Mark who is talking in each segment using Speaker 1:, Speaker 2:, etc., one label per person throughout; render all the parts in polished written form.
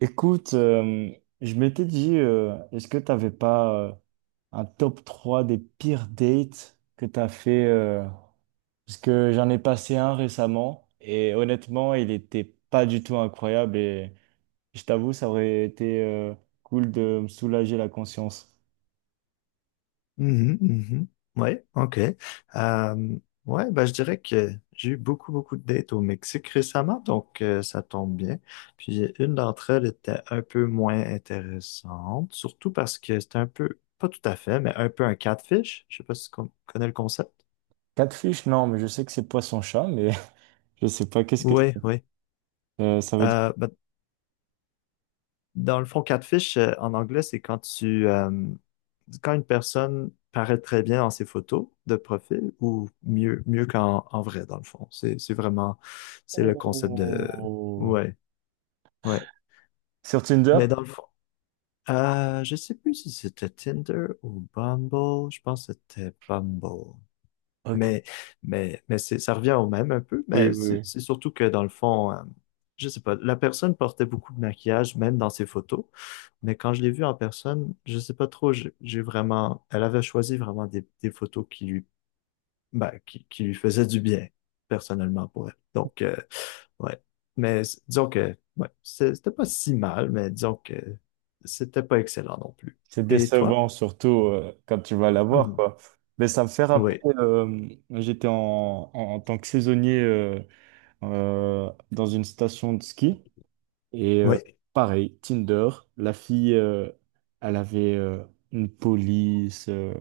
Speaker 1: Écoute, je m'étais dit, est-ce que tu n'avais pas un top 3 des pires dates que tu as fait parce que j'en ai passé un récemment et honnêtement, il n'était pas du tout incroyable et je t'avoue, ça aurait été cool de me soulager la conscience.
Speaker 2: Mhm, mhm. Ouais, ok. Euh, ouais, bah, je dirais que j'ai eu beaucoup, beaucoup de dates au Mexique récemment, donc ça tombe bien. Puis une d'entre elles était un peu moins intéressante, surtout parce que c'était un peu, pas tout à fait, mais un peu un catfish. Je sais pas si connais le concept.
Speaker 1: Catfish, non, mais je sais que c'est poisson-chat, mais je sais pas qu'est-ce que
Speaker 2: Oui, oui.
Speaker 1: Ça veut dire.
Speaker 2: Ben, dans le fond, catfish, en anglais, c'est quand quand une personne paraît très bien dans ses photos de profil ou mieux qu'en en vrai, dans le fond. C'est vraiment, c'est le concept de.
Speaker 1: Oh.
Speaker 2: Ouais, ouais.
Speaker 1: Sur Tinder?
Speaker 2: Mais dans le fond, je sais plus si c'était Tinder ou Bumble. Je pense que c'était Bumble.
Speaker 1: Ok.
Speaker 2: Mais, mais c'est, ça revient au même un peu,
Speaker 1: Oui,
Speaker 2: mais
Speaker 1: oui,
Speaker 2: c'est
Speaker 1: oui.
Speaker 2: c'est surtout que dans le fond, je sais pas, la personne portait beaucoup de maquillage, même dans ses photos. Mais quand je l'ai vue en personne, je sais pas trop, j'ai vraiment, elle avait choisi vraiment des photos qui lui, ben, qui lui faisaient du bien, personnellement, pour elle. Donc, ouais. Mais disons que, ouais, c'était pas si mal, mais disons que c'était pas excellent non plus.
Speaker 1: C'est
Speaker 2: Et toi?
Speaker 1: décevant, surtout quand tu vas l'avoir,
Speaker 2: Mhm.
Speaker 1: quoi. Mais ça me fait rappeler,
Speaker 2: Oui,
Speaker 1: j'étais en tant que saisonnier dans une station de ski. Et
Speaker 2: oui.
Speaker 1: pareil, Tinder, la fille, elle avait une police,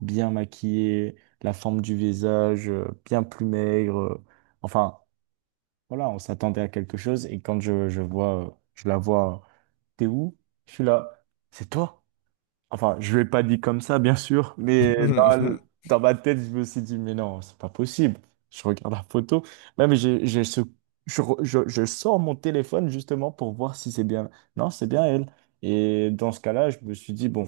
Speaker 1: bien maquillée, la forme du visage, bien plus maigre. Enfin, voilà, on s'attendait à quelque chose. Et quand je vois, je la vois, t'es où? Je suis là, c'est toi? Enfin, je ne l'ai pas dit comme ça, bien sûr, mais dans ma tête, je me suis dit, mais non, c'est pas possible. Je regarde la photo. Même, j'ai ce, je sors mon téléphone justement pour voir si c'est bien. Non, c'est bien elle. Et dans ce cas-là, je me suis dit, bon,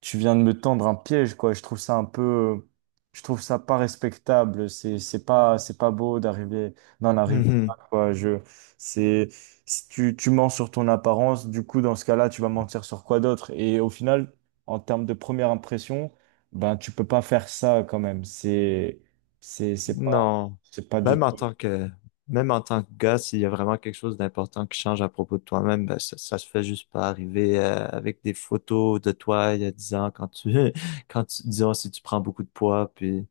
Speaker 1: tu viens de me tendre un piège, quoi. Je trouve ça un peu, je trouve ça pas respectable. C'est pas beau d'arriver, d'en arriver là, quoi. C'est, Si tu mens sur ton apparence. Du coup, dans ce cas-là, tu vas mentir sur quoi d'autre? Et au final, en termes de première impression, ben, tu peux pas faire ça quand même. C'est, c'est pas,
Speaker 2: Non.
Speaker 1: c'est pas du
Speaker 2: Même en
Speaker 1: tout,
Speaker 2: tant que, même en tant que gars, s'il y a vraiment quelque chose d'important qui change à propos de toi-même, ben, ça se fait juste pas arriver avec des photos de toi il y a 10 ans quand tu, quand tu, disons, si tu prends beaucoup de poids, puis,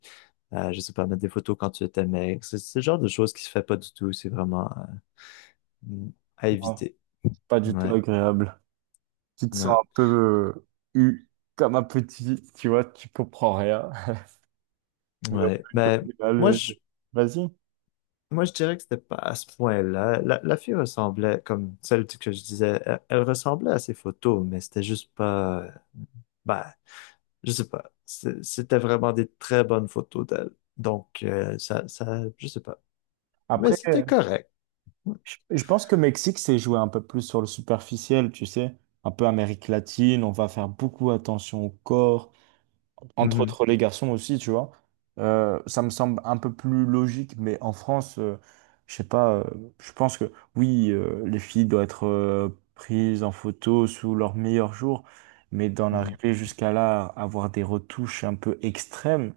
Speaker 2: je sais pas, mettre des photos quand tu étais maigre. C'est le genre de choses qui se fait pas du tout. C'est vraiment euh, à éviter.
Speaker 1: pas du tout
Speaker 2: Ouais.
Speaker 1: agréable. Tu te sens
Speaker 2: Non.
Speaker 1: un peu eu comme un petit, tu vois, tu comprends rien. Mais au
Speaker 2: Ouais.
Speaker 1: plutôt
Speaker 2: Moi,
Speaker 1: je-
Speaker 2: je,
Speaker 1: vas-y.
Speaker 2: Moi, je dirais que c'était pas à ce point-là. La fille ressemblait, comme celle que je disais, elle, elle ressemblait à ses photos, mais c'était juste pas, bah, je sais pas. C'était vraiment des très bonnes photos d'elle. Donc, ça, ça, je sais pas. Mais
Speaker 1: Après,
Speaker 2: c'était correct.
Speaker 1: je pense que Mexique, c'est joué un peu plus sur le superficiel, tu sais. Un peu Amérique latine, on va faire beaucoup attention au corps, entre
Speaker 2: Mhm,
Speaker 1: autres les garçons aussi, tu vois. Ça me semble un peu plus logique, mais en France, je sais pas, je pense que oui, les filles doivent être prises en photo sous leur meilleur jour, mais d'en
Speaker 2: mhm,
Speaker 1: arriver jusqu'à là, avoir des retouches un peu extrêmes,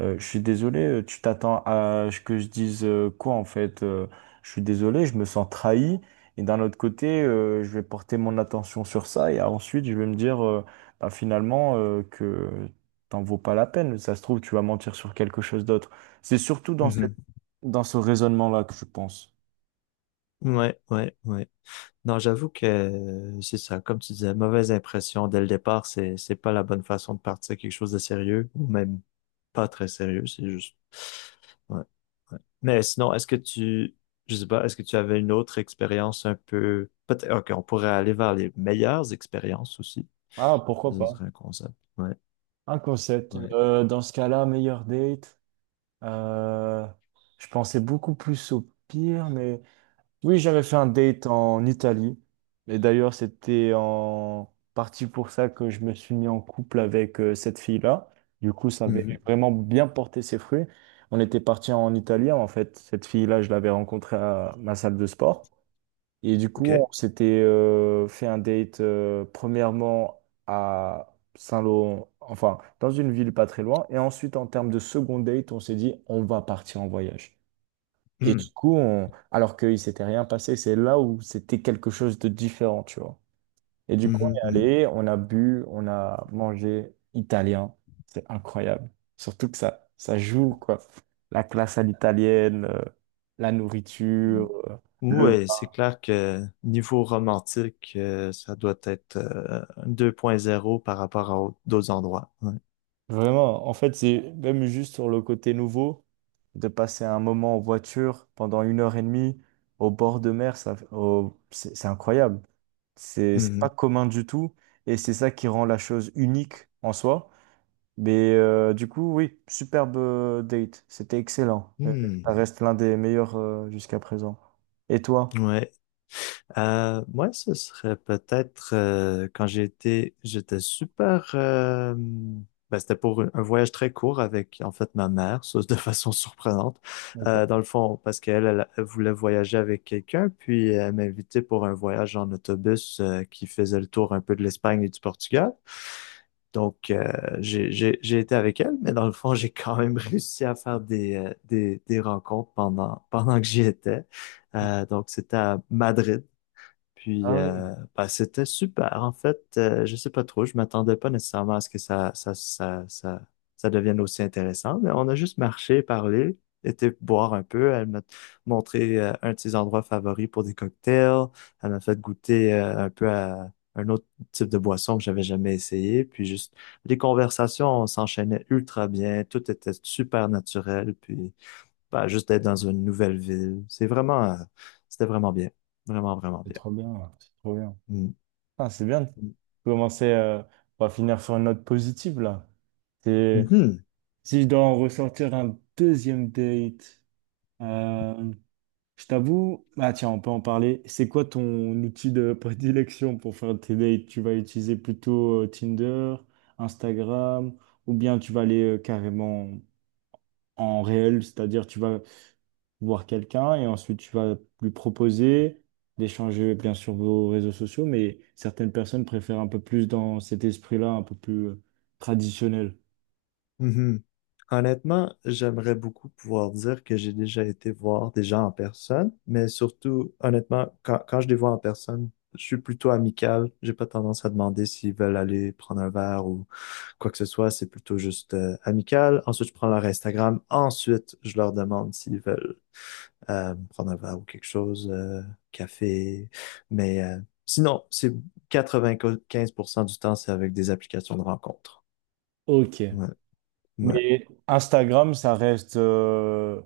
Speaker 1: je suis désolé, tu t'attends à ce que je dise quoi en fait? Je suis désolé, je me sens trahi. Et d'un autre côté, je vais porter mon attention sur ça et ensuite je vais me dire bah, finalement que t'en vaut pas la peine. Ça se trouve, tu vas mentir sur quelque chose d'autre. C'est surtout dans
Speaker 2: mhm.
Speaker 1: dans ce raisonnement-là que je pense.
Speaker 2: Ouais, ouais, ouais. Non, j'avoue que c'est ça, comme tu disais, mauvaise impression dès le départ, c'est pas la bonne façon de partir quelque chose de sérieux, ou même pas très sérieux, c'est juste. Ouais, ouais. Mais sinon, est-ce que tu, je sais pas, est-ce que tu avais une autre expérience un peu, peut-être, ok, on pourrait aller vers les meilleures expériences aussi,
Speaker 1: Ah,
Speaker 2: ça
Speaker 1: pourquoi
Speaker 2: ce
Speaker 1: pas?
Speaker 2: serait un concept. Ouais,
Speaker 1: Un concept.
Speaker 2: ouais.
Speaker 1: Dans ce cas-là, meilleur date. Euh, je pensais beaucoup plus au pire, mais oui, j'avais fait un date en Italie. Et d'ailleurs, c'était en partie pour ça que je me suis mis en couple avec cette fille-là. Du coup, ça
Speaker 2: Mhm.
Speaker 1: avait vraiment bien porté ses fruits. On était parti en Italie. En fait, cette fille-là, je l'avais rencontrée à ma salle de sport. Et du
Speaker 2: Ok.
Speaker 1: coup, on s'était fait un date premièrement à Saint-Lô, enfin dans une ville pas très loin. Et ensuite, en termes de second date, on s'est dit on va partir en voyage. Et
Speaker 2: Mhm.
Speaker 1: du coup, alors qu'il s'était rien passé, c'est là où c'était quelque chose de différent, tu vois. Et du coup, on est
Speaker 2: Mhm,
Speaker 1: allé, on a bu, on a mangé italien. C'est incroyable. Surtout que ça joue, quoi. La classe à l'italienne, la
Speaker 2: mhm.
Speaker 1: nourriture, le
Speaker 2: Oui, c'est clair que niveau romantique, ça doit être 2.0 par rapport à d'autres endroits. Ouais.
Speaker 1: vraiment, en fait, c'est même juste sur le côté nouveau, de passer un moment en voiture pendant 1 h 30 au bord de mer, c'est incroyable. C'est pas
Speaker 2: Mhm.
Speaker 1: commun du tout et c'est ça qui rend la chose unique en soi. Mais du coup, oui, superbe date, c'était excellent. Ça
Speaker 2: Hmm.
Speaker 1: reste l'un des meilleurs jusqu'à présent. Et toi?
Speaker 2: Ouais. Moi, ce serait peut-être quand j'étais super. Ben, c'était pour un voyage très court avec en fait ma mère, ça de façon surprenante.
Speaker 1: Ok.
Speaker 2: Dans le fond, parce qu'elle elle voulait voyager avec quelqu'un, puis elle m'a invité pour un voyage en autobus qui faisait le tour un peu de l'Espagne et du Portugal. Donc, j'ai été avec elle, mais dans le fond, j'ai quand même réussi à faire des rencontres pendant que j'y étais. Donc, c'était à Madrid. Puis,
Speaker 1: Ah oui,
Speaker 2: bah, c'était super. En fait, je sais pas trop. Je m'attendais pas nécessairement à ce que ça devienne aussi intéressant. Mais on a juste marché, parlé, été boire un peu. Elle m'a montré un de ses endroits favoris pour des cocktails. Elle m'a fait goûter un peu à un autre type de boisson que j'avais jamais essayé. Puis juste, les conversations s'enchaînaient ultra bien. Tout était super naturel. Puis, bah, juste d'être dans une nouvelle ville. C'est vraiment, c'était vraiment bien. Vraiment, vraiment
Speaker 1: c'est
Speaker 2: bien.
Speaker 1: trop bien, c'est trop bien. Ah, c'est bien. Commencer, on va finir sur une note positive là. C'est-
Speaker 2: Mhm,
Speaker 1: Si je dois en ressortir un deuxième date, euh, je t'avoue, ah tiens, on peut en parler. C'est quoi ton outil de prédilection pour faire tes dates? Tu vas utiliser plutôt Tinder, Instagram, ou bien tu vas aller carrément en réel, c'est-à-dire tu vas voir quelqu'un et ensuite tu vas lui proposer d'échanger bien sûr vos réseaux sociaux, mais certaines personnes préfèrent un peu plus dans cet esprit-là, un peu plus traditionnel.
Speaker 2: mhm. Honnêtement, j'aimerais beaucoup pouvoir dire que j'ai déjà été voir des gens en personne, mais surtout, honnêtement, quand je les vois en personne, je suis plutôt amical. J'ai pas tendance à demander s'ils veulent aller prendre un verre ou quoi que ce soit. C'est plutôt juste amical. Ensuite, je prends leur Instagram. Ensuite, je leur demande s'ils veulent prendre un verre ou quelque chose, café. Mais sinon, c'est 95% du temps, c'est avec des applications de rencontre.
Speaker 1: Ok.
Speaker 2: Ouais. Ouais.
Speaker 1: Mais Instagram,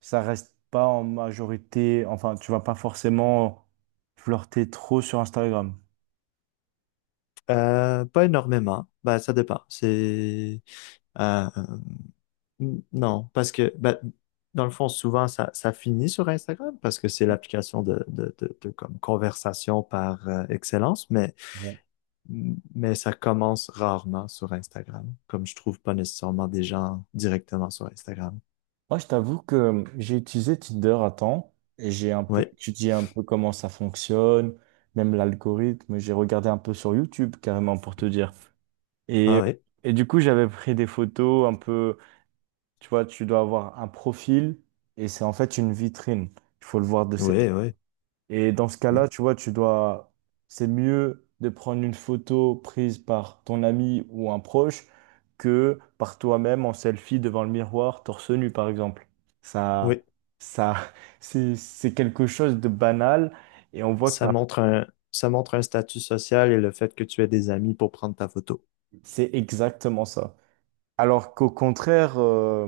Speaker 1: ça reste pas en majorité. Enfin, tu vas pas forcément flirter trop sur Instagram.
Speaker 2: Pas énormément. Bah, ça dépend. C'est euh, non, parce que bah, dans le fond, souvent ça, ça finit sur Instagram parce que c'est l'application de comme conversation par excellence, mais ça commence rarement sur Instagram, comme je trouve pas nécessairement des gens directement sur Instagram.
Speaker 1: Moi, je t'avoue que j'ai utilisé Tinder à temps et j'ai un peu
Speaker 2: Oui,
Speaker 1: étudié un peu comment ça fonctionne, même l'algorithme. J'ai regardé un peu sur YouTube carrément pour te dire.
Speaker 2: ah
Speaker 1: Et,
Speaker 2: oui,
Speaker 1: et du coup, j'avais pris des photos un peu, tu vois, tu dois avoir un profil et c'est en fait une vitrine. Il faut le voir de cette
Speaker 2: oui, oui,
Speaker 1: et dans ce
Speaker 2: oui.
Speaker 1: cas-là, tu vois, tu dois, c'est mieux de prendre une photo prise par ton ami ou un proche que par toi-même en selfie devant le miroir, torse nu, par exemple. Ça,
Speaker 2: Oui.
Speaker 1: ça, c'est quelque chose de banal et on voit que
Speaker 2: Ça montre un, ça montre un statut social et le fait que tu aies des amis pour prendre ta photo.
Speaker 1: c'est exactement ça. Alors qu'au contraire,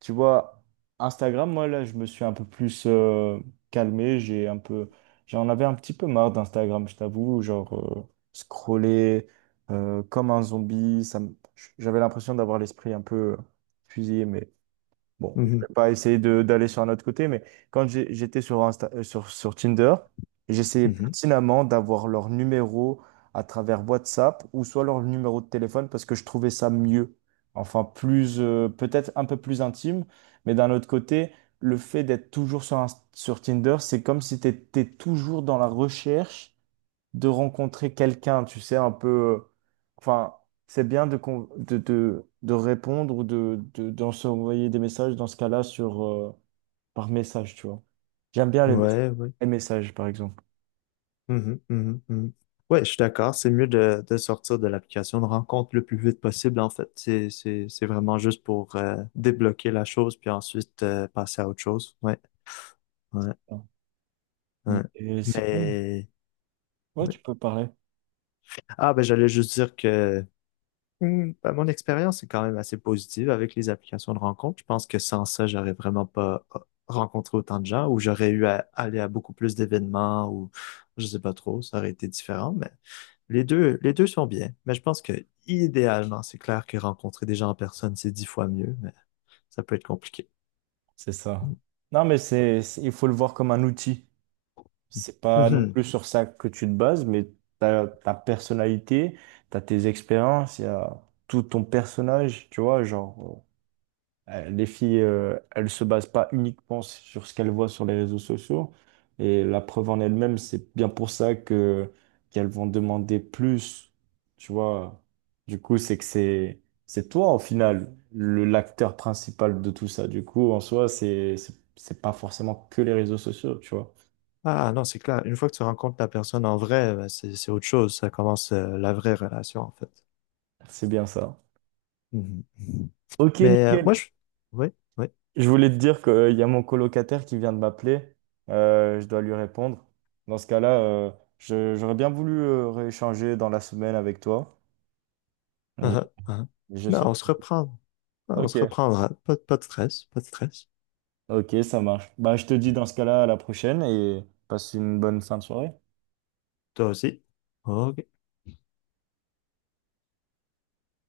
Speaker 1: tu vois, Instagram, moi là, je me suis un peu plus calmé. J'ai un peu, j'en avais un petit peu marre d'Instagram, je t'avoue. Genre, euh, scroller comme un zombie, j'avais l'impression d'avoir l'esprit un peu fusillé. Mais bon, je
Speaker 2: Mhm,
Speaker 1: vais pas essayer de d'aller sur un autre côté, mais quand j'étais sur sur Tinder, j'essayais
Speaker 2: mhm.
Speaker 1: pertinemment d'avoir leur numéro à travers WhatsApp ou soit leur numéro de téléphone parce que je trouvais ça mieux. Enfin, plus peut-être un peu plus intime, mais d'un autre côté, le fait d'être toujours sur Tinder, c'est comme si tu étais toujours dans la recherche de rencontrer quelqu'un, tu sais, un peu... enfin, c'est bien de répondre ou d'en s'envoyer des messages dans ce cas-là sur, par message, tu vois. J'aime bien
Speaker 2: Ouais, ouais.
Speaker 1: les messages, par exemple.
Speaker 2: Mhm, mhm, mhm. Ouais, je suis d'accord. C'est mieux de sortir de l'application de rencontre le plus vite possible, en fait. C'est vraiment juste pour débloquer la chose, puis ensuite passer à autre chose. Ouais, ouais, ouais.
Speaker 1: Et c'est bon.
Speaker 2: Mais,
Speaker 1: Ouais,
Speaker 2: oui,
Speaker 1: tu peux parler.
Speaker 2: ah, ben j'allais juste dire que ben, mon expérience est quand même assez positive avec les applications de rencontre. Je pense que sans ça, j'aurais vraiment pas rencontré autant de gens ou j'aurais eu à aller à beaucoup plus d'événements ou je sais pas trop, ça aurait été différent, mais les deux sont bien. Mais je pense que idéalement, c'est clair que rencontrer des gens en personne, c'est 10 fois mieux, mais ça peut être compliqué.
Speaker 1: C'est ça. Non, mais il faut le voir comme un outil. C'est pas non
Speaker 2: Mhm.
Speaker 1: plus sur ça que tu te bases, mais t'as ta personnalité, t'as tes expériences, il y a tout ton personnage, tu vois, genre. Les filles, elles se basent pas uniquement sur ce qu'elles voient sur les réseaux sociaux. Et la preuve en elle-même, c'est bien pour ça que qu'elles vont demander plus. Tu vois, du coup, c'est que c'est toi au final le l'acteur principal de tout ça. Du coup, en soi, c'est pas forcément que les réseaux sociaux. Tu vois,
Speaker 2: Ah non, c'est clair. Une fois que tu rencontres la personne en vrai, ben, c'est autre chose. Ça commence la vraie relation, en fait.
Speaker 1: c'est bien ça.
Speaker 2: Mhm.
Speaker 1: Ok,
Speaker 2: Mais
Speaker 1: nickel.
Speaker 2: moi, je. Oui, oui.
Speaker 1: Je voulais te dire qu'il y a mon colocataire qui vient de m'appeler. Je dois lui répondre. Dans ce cas-là, j'aurais bien voulu rééchanger dans la semaine avec toi. Et
Speaker 2: Uh-huh, uh-huh.
Speaker 1: je
Speaker 2: Non,
Speaker 1: sais.
Speaker 2: on se reprend. Non, on
Speaker 1: Ok,
Speaker 2: se reprendra. Pas, pas de stress, pas de stress.
Speaker 1: ok, ça marche. Bah, je te dis dans ce cas-là à la prochaine et passe une bonne fin de soirée.
Speaker 2: Toi aussi. OK.